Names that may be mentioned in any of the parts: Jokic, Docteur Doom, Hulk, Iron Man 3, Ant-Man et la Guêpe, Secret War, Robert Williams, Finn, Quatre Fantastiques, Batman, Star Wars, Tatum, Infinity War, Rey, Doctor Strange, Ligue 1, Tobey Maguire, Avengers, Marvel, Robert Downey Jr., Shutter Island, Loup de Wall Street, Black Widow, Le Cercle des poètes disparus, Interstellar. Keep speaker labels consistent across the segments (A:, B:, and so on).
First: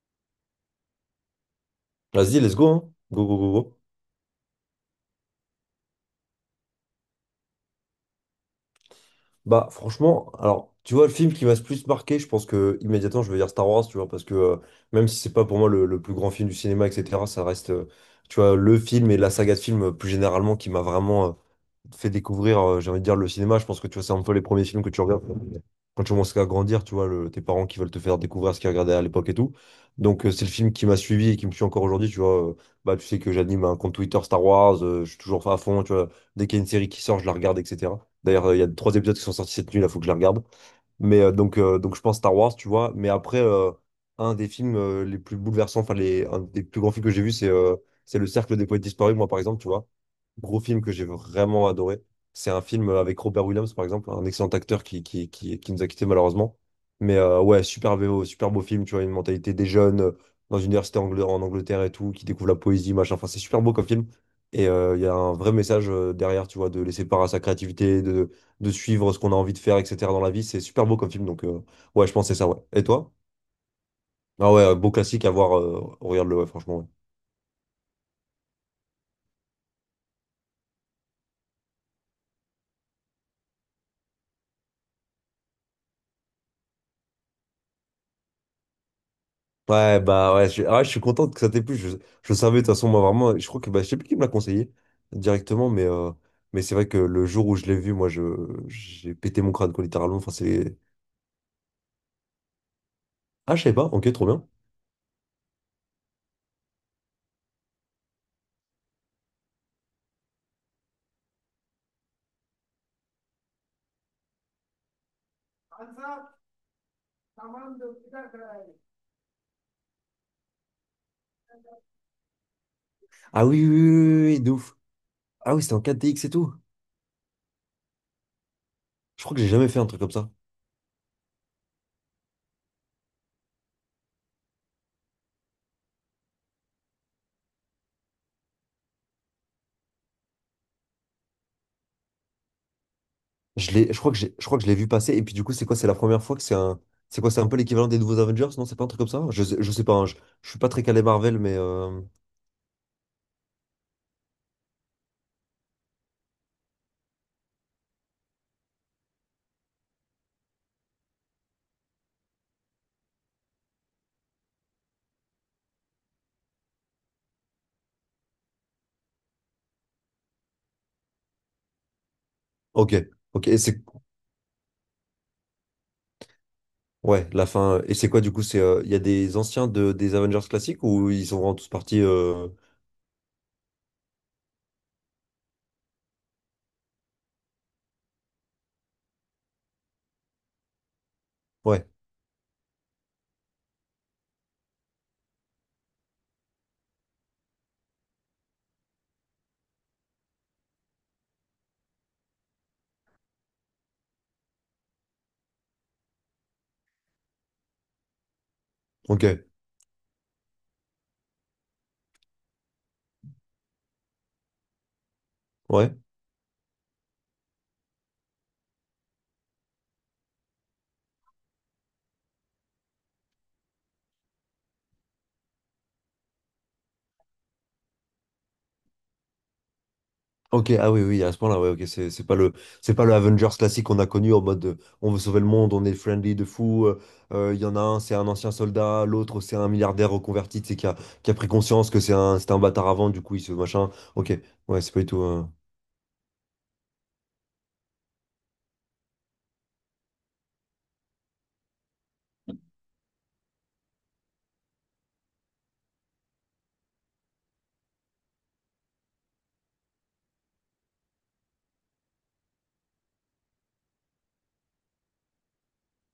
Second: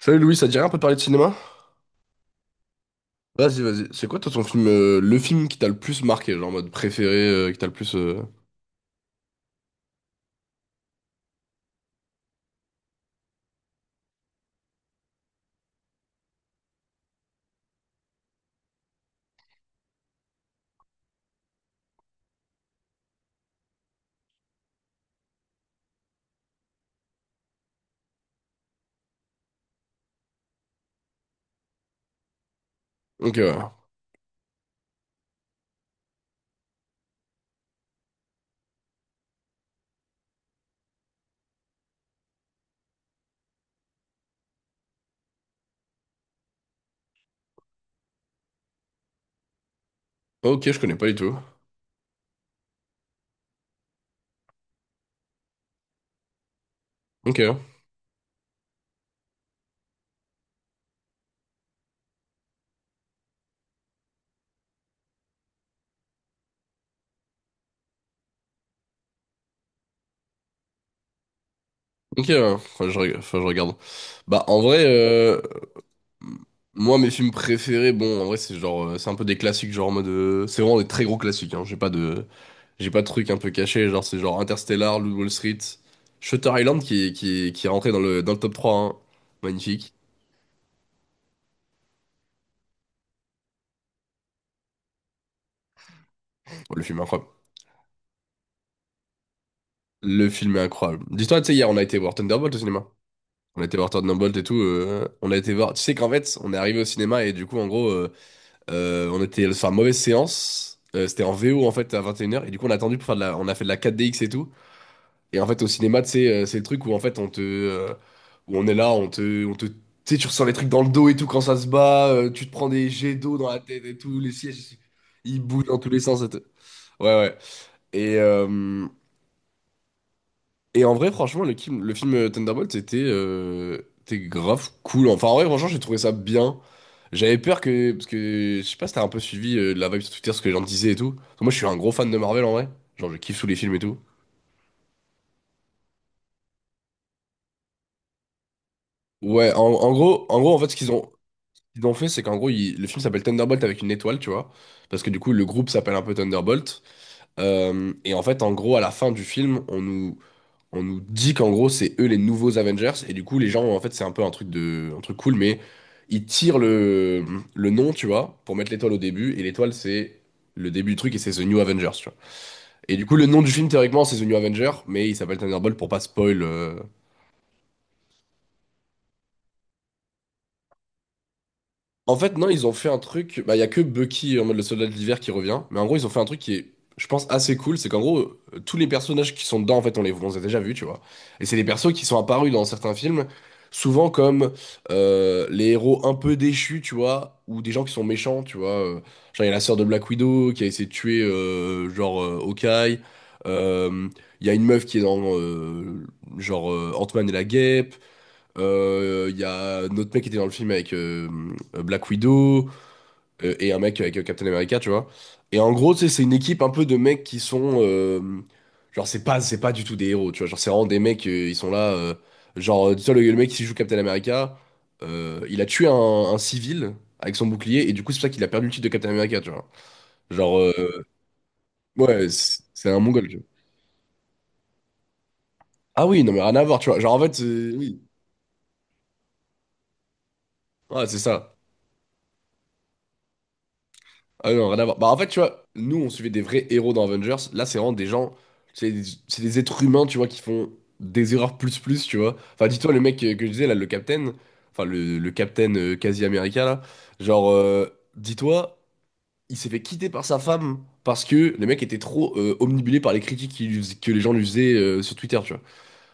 A: Salut Louis, ça te dirait un peu de parler de cinéma?
B: Vas-y, let's go, hein. Go, go, go,
A: Vas-y,
B: go.
A: vas-y. C'est quoi toi ton film, le film qui t'a le plus marqué, genre en mode préféré, qui t'a le plus.
B: Franchement, alors, tu vois, le film qui m'a le plus marqué, je pense que immédiatement, je vais dire Star Wars, tu vois, parce que même si c'est pas pour moi le plus grand film du cinéma, etc., ça reste, tu vois, le film et la saga de films plus généralement qui m'a vraiment, fait découvrir, j'ai envie de dire, le cinéma. Je pense que tu vois, c'est un peu les premiers films que tu regardes quand tu commences à grandir, tu vois, tes parents qui veulent te faire découvrir ce qu'ils regardaient à l'époque et tout. Donc, c'est le film qui m'a suivi et qui me suit encore aujourd'hui, tu vois. Tu sais que
A: Ok, ouais.
B: j'anime un compte Twitter Star Wars, je suis toujours à fond, tu vois. Dès qu'il y a une série qui sort, je la regarde, etc. D'ailleurs, il y a trois épisodes qui sont sortis cette nuit, là, faut que je la regarde. Donc je pense Star Wars, tu vois. Mais après, un des films les plus bouleversants, un des plus grands films que j'ai vu, c'est Le Cercle des poètes disparus, moi par exemple, tu vois. Gros
A: Ok, je
B: film que
A: connais
B: j'ai
A: pas du tout.
B: vraiment adoré. C'est un film avec Robert Williams, par exemple, un excellent acteur qui nous a quittés malheureusement.
A: Ok,
B: Ouais, super beau film, tu vois, une mentalité des jeunes dans une en Angleterre et tout, qui découvre la poésie, machin. Enfin, c'est super beau comme film. Et il y a un vrai message derrière, tu vois, de laisser part à sa créativité, de suivre ce qu'on a envie de faire, etc. dans la vie. C'est super beau comme film, donc ouais, je
A: ok,
B: pense que c'est
A: ouais.
B: ça, ouais. Et
A: Enfin,
B: toi?
A: enfin, je regarde. Bah,
B: Ah
A: en
B: ouais,
A: vrai,
B: beau classique à voir, regarde-le, ouais, franchement, ouais.
A: moi, mes films préférés, bon, en vrai, c'est genre, c'est un peu des classiques, genre en mode, c'est vraiment des très gros classiques. Hein. J'ai pas de trucs un peu cachés, genre c'est genre Interstellar, Loup de Wall Street, Shutter Island qui est rentré dans dans le top 3, hein. Magnifique.
B: Ouais, bah ouais, ouais, je suis content que ça t'ait plu. Je savais, de toute façon, moi, vraiment, je crois que, bah, je sais plus qui me l'a conseillé directement, mais
A: Bon,
B: c'est
A: le
B: vrai
A: film
B: que
A: est
B: le
A: incroyable.
B: jour où je l'ai vu, j'ai pété mon crâne, quoi, littéralement.
A: Le
B: Enfin,
A: film est
B: c'est.
A: incroyable. Dis-toi, tu sais, hier, on a été voir Thunderbolt au cinéma.
B: Ah,
A: On
B: je
A: a
B: sais
A: été
B: pas,
A: voir
B: ok, trop
A: Thunderbolt et
B: bien.
A: tout. On a été voir. Tu sais qu'en fait, on est arrivé au cinéma et du coup, en gros, on était sur une mauvaise séance. C'était en VO en fait à 21 h. Et une heures. Et du coup, on a attendu pour faire de la. On a fait de la 4DX et tout. Et en fait, au cinéma, tu sais, c'est le truc où en fait, on te. Où on est là, on te. On te... Tu sais, tu ressens les trucs dans le dos et tout quand ça se bat. Tu te prends des jets d'eau
B: Ah
A: dans la
B: oui, oui,
A: tête et tout.
B: oui, oui,
A: Les
B: oui, de ouf.
A: sièges, ils
B: Ah oui,
A: bougent
B: c'était
A: dans
B: en
A: tous les
B: 4
A: sens.
B: X
A: Et
B: et
A: tout.
B: tout.
A: Ouais, ouais. Et.
B: Je crois que j'ai jamais fait un truc comme ça.
A: Et en vrai, franchement, le film Thunderbolt était, était grave cool. Enfin, en vrai, franchement, j'ai trouvé ça bien. J'avais peur que. Parce que je sais pas si t'as un peu suivi la vibe sur Twitter, ce que les gens disaient et tout. Parce que moi, je suis un gros fan de Marvel en vrai. Genre, je kiffe tous les
B: Je
A: films et
B: l'ai,
A: tout.
B: je crois que j'ai, je crois que je l'ai vu passer. Et puis du coup, c'est quoi? C'est la première fois que c'est quoi? C'est un peu l'équivalent des nouveaux Avengers? Non, c'est pas un truc comme ça?
A: Ouais,
B: Je sais pas, hein,
A: en
B: je
A: gros, en
B: suis
A: fait,
B: pas très calé Marvel, mais
A: ce qu'ils ont fait, c'est qu'en gros, ils- le film s'appelle Thunderbolt avec une étoile, tu vois. Parce que du coup, le groupe s'appelle un peu Thunderbolt. Et en fait, en gros, à la fin du film, on nous dit qu'en gros c'est eux les nouveaux Avengers et du coup les gens en fait c'est un peu un truc de un truc cool mais ils tirent le nom tu vois pour mettre l'étoile au début et l'étoile c'est le début du truc et c'est The New Avengers tu vois.
B: ok,
A: Et du coup le nom
B: ok.
A: du
B: Et
A: film
B: c'est
A: théoriquement c'est The New Avengers mais il s'appelle Thunderbolt pour pas spoil
B: ouais, la fin. Et c'est quoi du coup? Il y a des anciens des Avengers classiques ou ils sont vraiment tous partis?
A: En fait, non, ils ont fait un truc. Bah, il y a que Bucky en mode le soldat de l'hiver qui revient. Mais en gros, ils ont fait un truc qui est, je pense, assez cool. C'est qu'en gros, tous les personnages qui sont dedans, en fait, on les a déjà vus, tu vois. Et c'est des
B: Ouais,
A: persos qui sont apparus dans certains films, souvent comme les héros un peu déchus, tu vois, ou des gens qui sont méchants, tu vois. Genre, il y a la sœur de Black Widow qui a essayé de tuer, Hawkeye. Euh, Il y a une meuf qui est dans, Ant-Man et la Guêpe.
B: ok,
A: Il y a notre mec qui était dans le film avec Black Widow et un mec avec Captain America, tu vois. Et en gros,
B: ouais.
A: tu sais, c'est une équipe un peu de mecs qui sont. Genre, c'est pas du tout des héros, tu vois. Genre, c'est vraiment des mecs, ils sont là. Tu vois, le mec qui joue Captain America, il a tué un civil avec son bouclier et du coup, c'est pour ça qu'il a perdu le titre de Captain America, tu vois. Genre,
B: Ok, ah oui,
A: euh,
B: oui, à ce point-là, ouais, ok, c'est
A: ouais,
B: pas
A: c'est
B: c'est
A: un
B: pas le
A: mongol, tu vois.
B: Avengers classique qu'on a connu en mode on veut sauver le monde, on est
A: Ah oui, non,
B: friendly
A: mais
B: de
A: rien à voir,
B: fou.
A: tu vois.
B: Il y en a un,
A: Oui.
B: c'est un ancien soldat, l'autre, c'est un milliardaire reconverti, tu sais,
A: Ouais, c'est
B: qui a pris
A: ça.
B: conscience que c'était un bâtard avant, du coup, il se machin. Ok,
A: Ah non, rien
B: ouais,
A: à
B: c'est
A: voir.
B: pas
A: Bah,
B: du
A: en
B: tout.
A: fait, tu vois, nous, on suivait des vrais héros dans Avengers. Là, c'est vraiment des gens. C'est des êtres humains, tu vois, qui font des erreurs plus plus, tu vois. Enfin, dis-toi, le mec que je disais, là, le Captain. Enfin, le Captain quasi américain, là. Genre, euh, Dis-toi, il s'est fait quitter par sa femme parce que le mec était trop omnibulé par les critiques que les gens lui faisaient sur Twitter, tu vois.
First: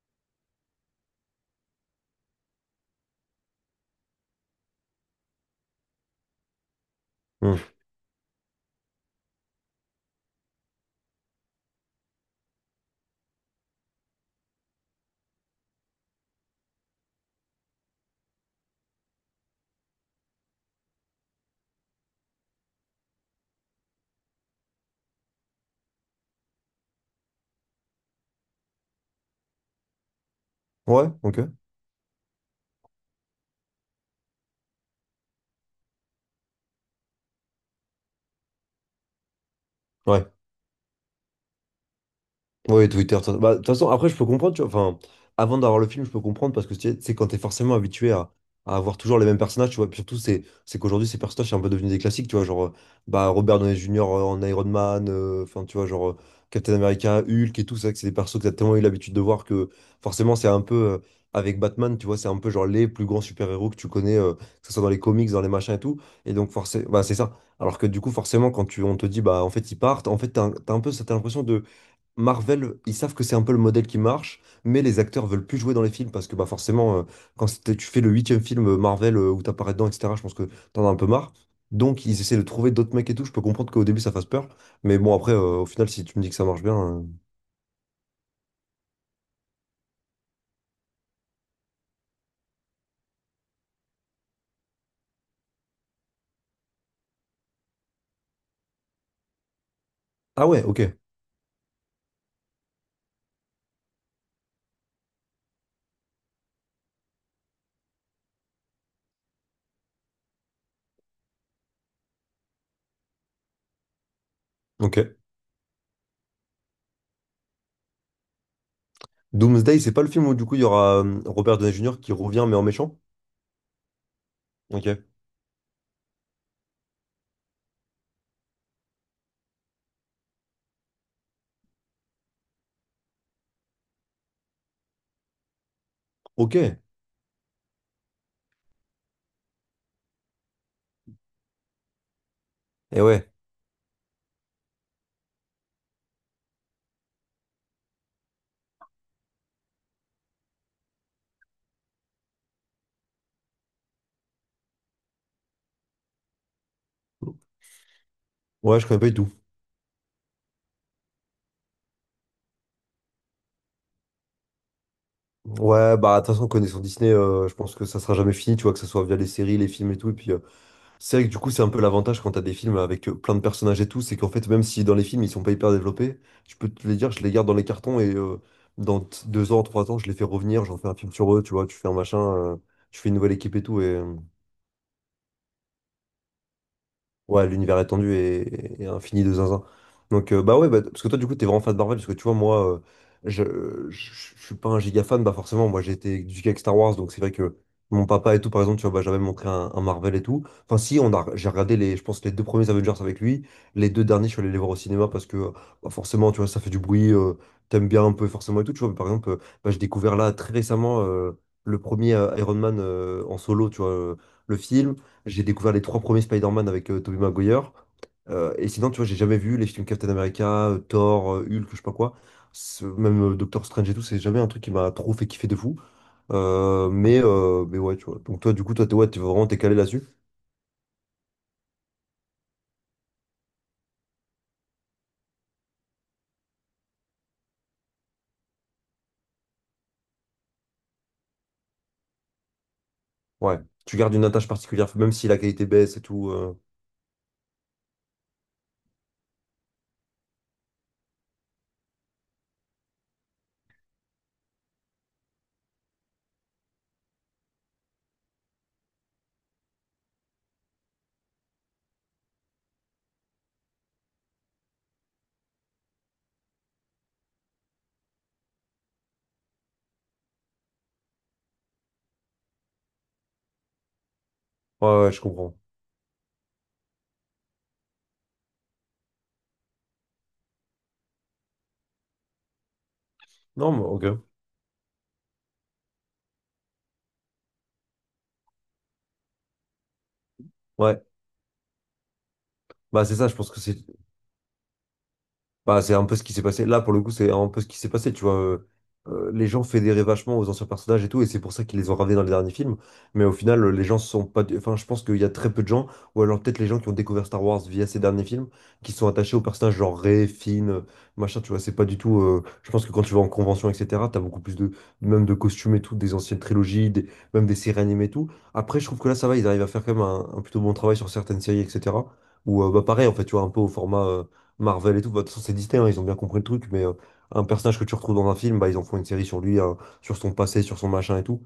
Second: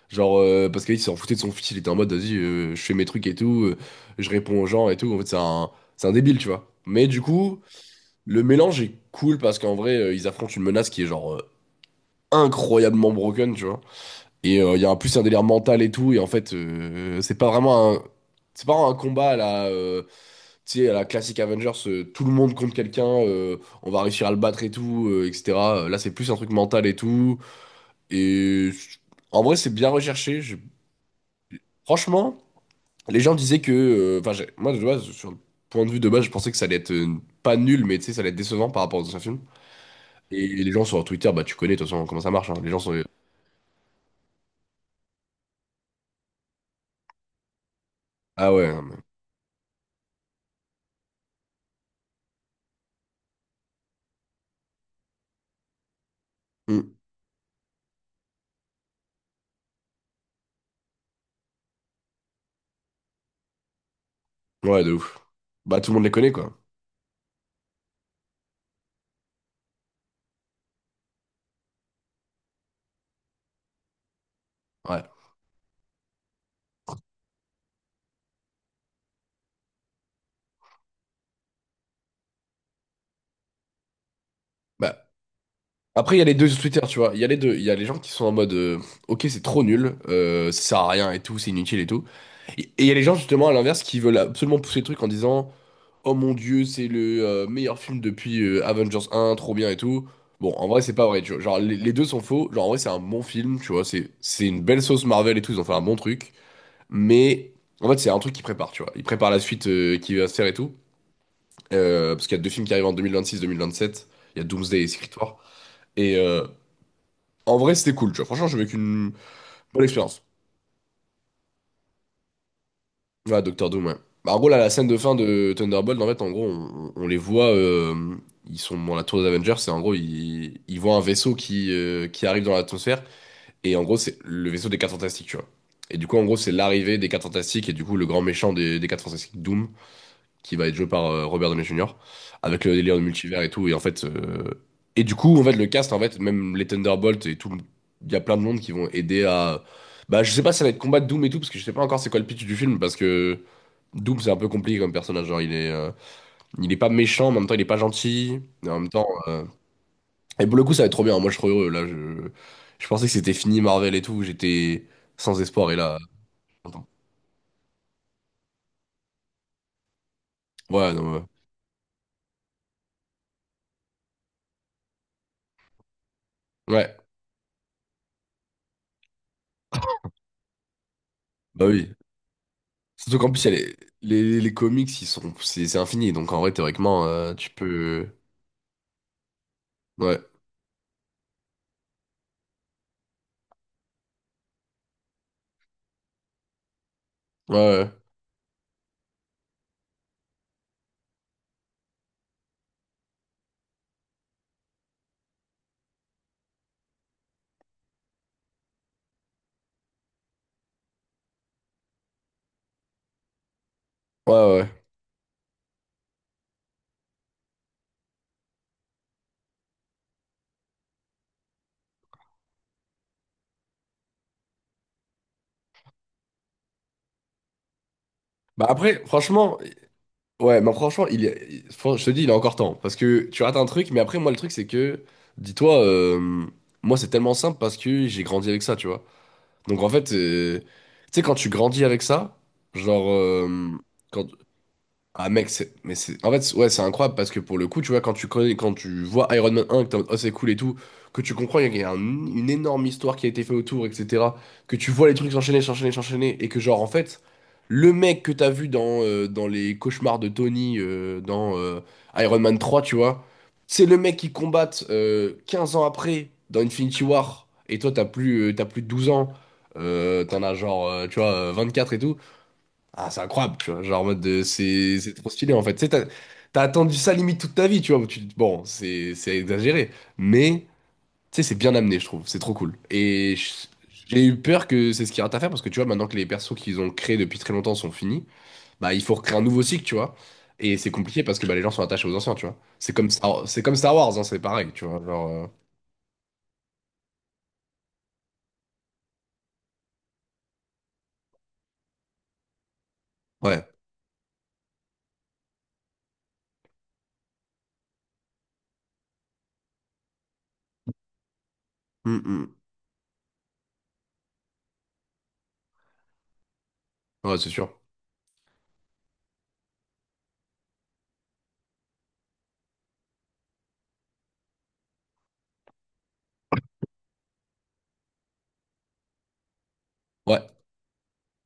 A: Parce qu'il s'en foutait de son fils, il était en mode, vas-y, je fais mes trucs et tout, je réponds aux gens et tout. En fait, c'est un débile, tu vois. Mais du coup.
B: hmm.
A: Le mélange est cool parce qu'en vrai, ils affrontent une menace qui est genre incroyablement broken, tu vois. Et il y a en plus un délire mental et tout. Et en fait, c'est pas vraiment un. C'est pas un combat à la, tu sais, à la classique Avengers, tout le monde contre quelqu'un, on va réussir à le battre et tout, etc. Là, c'est plus un truc mental et tout. Et je- En vrai, c'est bien recherché.
B: Ouais, ok,
A: Franchement, les gens disaient que. Enfin, moi, de base, sur le point de vue de base, je pensais que ça allait être pas nul, mais tu sais, ça allait être décevant par rapport aux anciens films.
B: ouais.
A: Et les gens sur Twitter, bah tu connais de toute façon comment ça marche. Hein. Les gens
B: Oui,
A: sont.
B: Twitter. De toute façon, après, je peux comprendre, tu vois. Enfin, avant d'avoir le film, je peux comprendre parce que tu sais, quand t'es forcément habitué
A: Ah ouais.
B: à
A: Non, mais-
B: avoir toujours les mêmes personnages, tu vois. Puis surtout, c'est qu'aujourd'hui, ces personnages sont un peu devenus des classiques, tu vois. Genre, bah, Robert Downey Jr. en Iron Man, enfin, tu vois, genre Captain
A: Hmm.
B: America, Hulk et tout ça, que c'est des persos que t'as tellement eu l'habitude de voir que forcément, c'est un peu avec Batman, tu vois, c'est un peu genre les plus grands super-héros que tu connais, que ce
A: Ouais,
B: soit dans
A: de
B: les
A: ouf.
B: comics, dans les machins et
A: Bah tout le
B: tout.
A: monde les connaît,
B: Et donc,
A: quoi.
B: forcément, bah, c'est ça. Alors que du coup, forcément, on te dit, bah, en fait, ils partent, en fait, t'as un peu cette impression Marvel, ils savent que c'est un peu le modèle qui marche, mais les
A: Ouais.
B: acteurs veulent plus jouer dans les films parce que bah forcément, tu fais le huitième film Marvel où t'apparais dedans, etc., je pense que t'en as un peu marre. Donc ils essaient de trouver d'autres mecs et tout. Je peux comprendre qu'au début ça fasse peur, mais
A: Bah.
B: bon après, au final, si
A: Après, il
B: tu
A: y
B: me
A: a
B: dis
A: les
B: que ça
A: deux sur
B: marche bien,
A: Twitter, tu vois. Il y a les deux. Il y a les gens qui sont en mode Ok, c'est trop nul, ça sert à rien et tout, c'est inutile et tout. Et il y a les gens, justement, à l'inverse, qui veulent absolument pousser le truc en disant Oh mon Dieu, c'est le meilleur film depuis Avengers 1, trop bien et tout.
B: ah
A: Bon,
B: ouais,
A: en vrai,
B: ok,
A: c'est pas vrai, tu vois. Genre, les deux sont faux. Genre, en vrai, c'est un bon film, tu vois. C'est une belle sauce Marvel et tout, ils ont fait un bon truc. Mais en fait, c'est un truc qu'il prépare, tu vois. Il prépare la suite qui va se faire et tout. Parce qu'il y a deux films qui arrivent en 2026-2027. Il y a Doomsday et Secret
B: ok.
A: War. Et en vrai, c'était cool, tu vois. Franchement, j'ai vécu une
B: Doomsday,
A: bonne
B: c'est pas le
A: expérience.
B: film où du coup il y aura Robert Downey Jr. qui revient mais en méchant?
A: Ouais, Docteur Doom, ouais. Bah, en gros, là, la scène
B: Ok,
A: de fin de Thunderbolt, en fait, en gros, on les voit. Ils sont dans la tour des Avengers. Et en gros, ils voient un vaisseau qui arrive dans l'atmosphère. Et en gros, c'est le vaisseau des quatre Fantastiques, tu vois. Et du coup, en gros, c'est
B: ok.
A: l'arrivée des quatre Fantastiques. Et du coup, le grand méchant des 4 Fantastiques, Doom. Qui va être joué par Robert Downey Jr. avec le délire de
B: Et ouais,
A: multivers et tout. Et en fait, du coup, en fait, le cast, en fait, même les Thunderbolts et tout, il y a plein de monde qui vont aider à. Bah, je sais pas si ça va être combat de Doom et tout, parce que je sais pas encore c'est quoi le pitch du film, parce que Doom c'est un peu compliqué comme personnage. Genre, il est pas méchant, mais en même temps, il est pas gentil. Mais en
B: ouais, je
A: même
B: connais
A: temps,
B: pas du tout.
A: et pour le coup, ça va être trop bien. Moi, je suis trop heureux. Je pensais que c'était fini Marvel et tout. J'étais sans espoir, et
B: Ouais,
A: là,
B: bah de toute façon, connaissant
A: attends.
B: Disney, je pense que ça sera jamais fini, tu vois, que ce soit via les séries, les films et tout, et puis
A: Ouais, non,
B: c'est
A: ouais.
B: vrai que du coup, c'est un peu l'avantage quand t'as des films avec plein de personnages et tout, c'est qu'en fait, même si dans les films, ils sont pas hyper développés, je peux te
A: Ouais,
B: les dire, je les garde dans les cartons et deux ans, trois ans, je les fais revenir, j'en fais un film sur eux, tu
A: bah
B: vois, tu fais un
A: oui.
B: machin, tu fais une
A: Surtout qu'en
B: nouvelle
A: plus, il y
B: équipe
A: a
B: et tout.
A: les comics, ils sont, c'est infini. Donc en vrai, théoriquement,
B: Ouais,
A: tu
B: l'univers
A: peux.
B: étendu et infini de zinzin.
A: Ouais.
B: Donc, bah ouais, bah, parce que toi, du coup, t'es vraiment fan de Marvel, parce que tu vois, moi, je, je suis pas un giga fan, bah forcément, moi, j'ai été éduqué avec Star Wars, donc c'est vrai
A: Ouais,
B: que
A: ouais.
B: mon papa et tout, par exemple, tu vois, bah, j'avais montré un Marvel et tout. Enfin, si, j'ai regardé je pense, les deux premiers Avengers avec lui, les deux derniers, je suis allé les voir au cinéma parce que, bah, forcément, tu vois, ça fait du bruit, t'aimes bien un peu, forcément, et tout, tu vois, mais par exemple, bah, j'ai découvert là, très récemment, le premier Iron Man en solo, tu vois,
A: Ouais,
B: le
A: ouais. Ouais.
B: film. J'ai découvert les trois premiers Spider-Man avec Tobey Maguire. Et sinon, tu vois, j'ai jamais vu les films Captain America, Thor, Hulk, je sais pas quoi. Même Doctor Strange et tout, c'est jamais un truc qui m'a trop fait kiffer de fou. Mais ouais, tu vois. Donc toi, du
A: Bah
B: coup, toi, t'es
A: après,
B: ouais, t'es vraiment
A: franchement,
B: t'es calé là-dessus.
A: ouais, mais franchement, il y a- il- fran- je te dis, il a encore temps. Parce que tu rates un truc, mais après, moi, le truc, c'est que, dis-toi, moi, c'est tellement simple parce que j'ai grandi avec ça, tu vois. Donc en fait, tu sais, quand tu grandis avec ça, genre,
B: Ouais.
A: euh,
B: Tu gardes une
A: quand,
B: attache particulière, même si
A: Ah
B: la
A: mec,
B: qualité baisse et
A: c'est
B: tout.
A: en fait ouais, c'est incroyable parce que pour le coup, tu vois quand tu connais quand tu vois Iron Man 1 que t'es en mode, oh c'est cool et tout, que tu comprends qu'il y a une énorme histoire qui a été faite autour etc., que tu vois les trucs s'enchaîner s'enchaîner s'enchaîner et que genre en fait, le mec que t'as vu dans dans les cauchemars de Tony dans Iron Man 3, tu vois, c'est le mec qui combat 15 ans après dans Infinity War et toi t'as plus de 12 ans, t'en as genre 24 et tout. Ah, c'est incroyable, tu vois. C'est
B: Ouais, ouais,
A: c'est
B: je
A: trop stylé,
B: comprends.
A: en fait. Tu sais, t'as attendu ça limite toute ta vie, tu vois. Bon, c'est exagéré. Mais, tu sais, c'est bien amené, je trouve. C'est trop cool.
B: Non, mais ok.
A: J'ai eu peur que c'est ce qu'il y a à faire parce que, tu vois, maintenant que les persos qu'ils ont créés depuis très longtemps sont finis, bah, il faut recréer un nouveau cycle, tu vois. Et c'est
B: Ouais.
A: compliqué parce que bah, les gens sont attachés aux anciens, tu vois.
B: Bah, c'est ça, je pense que
A: C'est comme
B: c'est
A: Star Wars, hein, c'est pareil, tu vois.
B: bah, c'est un peu ce qui s'est passé. Là, pour le coup, c'est un peu ce qui s'est passé, tu vois. Les gens fédéraient vachement aux anciens personnages et tout, et c'est pour ça qu'ils les ont ramenés dans les derniers films. Mais au final,
A: Ouais.
B: les gens sont pas. Enfin, je pense qu'il y a très peu de gens, ou alors peut-être les gens qui ont découvert Star Wars via ces derniers films, qui sont attachés aux personnages genre Rey, Finn, machin, tu vois. C'est pas du tout.
A: Hum, hum.
B: Je pense que quand tu vas en convention, etc., t'as beaucoup plus de. Même de costumes et tout, des anciennes
A: Ouais,
B: même
A: c'est
B: des
A: sûr.
B: séries animées et tout. Après, je trouve que là, ça va, ils arrivent à faire quand même un plutôt bon travail sur certaines séries, etc. Ou bah, pareil, en fait, tu vois, un peu au format Marvel et tout. Bah, de toute façon, c'est Disney, hein, ils ont bien compris le truc, mais un personnage que tu retrouves dans un film, bah, ils en font une série sur lui, hein, sur son
A: Ouais.
B: passé, sur son machin et tout.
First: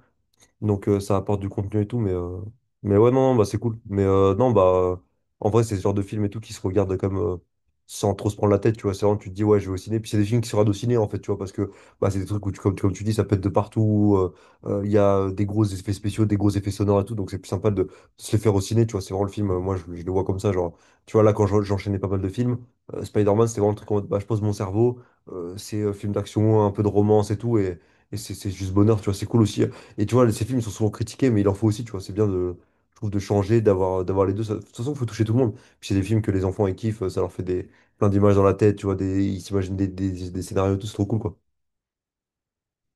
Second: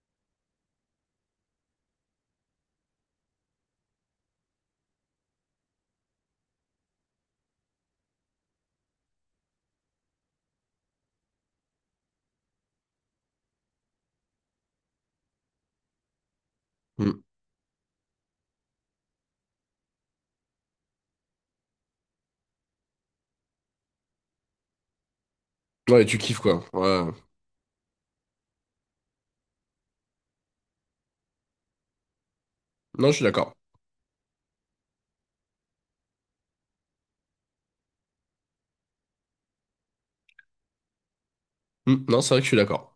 B: Donc ça apporte du contenu et tout, mais ouais, non, non, bah, c'est cool. Mais non, bah en vrai, c'est ce genre de film et tout qui se regarde comme sans trop se prendre la tête, tu vois. C'est vraiment, tu te dis, ouais, je vais au ciné. Puis c'est des films qui se regardent au ciné, en fait, tu vois, parce que bah, c'est des trucs comme, comme tu dis, ça peut être de partout. Il y a des gros effets spéciaux, des gros effets sonores et tout,
A: Hum.
B: donc c'est plus sympa de se les faire au ciné, tu vois. C'est vraiment le film, je le vois comme ça, genre, tu vois, là, j'enchaînais pas mal de films, Spider-Man, c'était vraiment le truc en mode, bah, je pose mon cerveau, c'est
A: Ouais,
B: film
A: tu kiffes, quoi.
B: d'action, un peu de
A: Ouais.
B: romance et tout, et. Et c'est juste bonheur, tu vois. C'est cool aussi. Et tu vois, ces films sont souvent critiqués, mais il en faut aussi, tu vois. C'est bien de, je
A: Non,
B: trouve,
A: je
B: de
A: suis d'accord.
B: changer, d'avoir les deux. De toute façon, il faut toucher tout le monde. Puis c'est des films que les enfants, ils kiffent, ça leur fait des, plein d'images dans la tête, tu vois, des, ils s'imaginent des scénarios, tout, c'est trop cool, quoi.
A: Hum. Non, c'est vrai que je suis d'accord.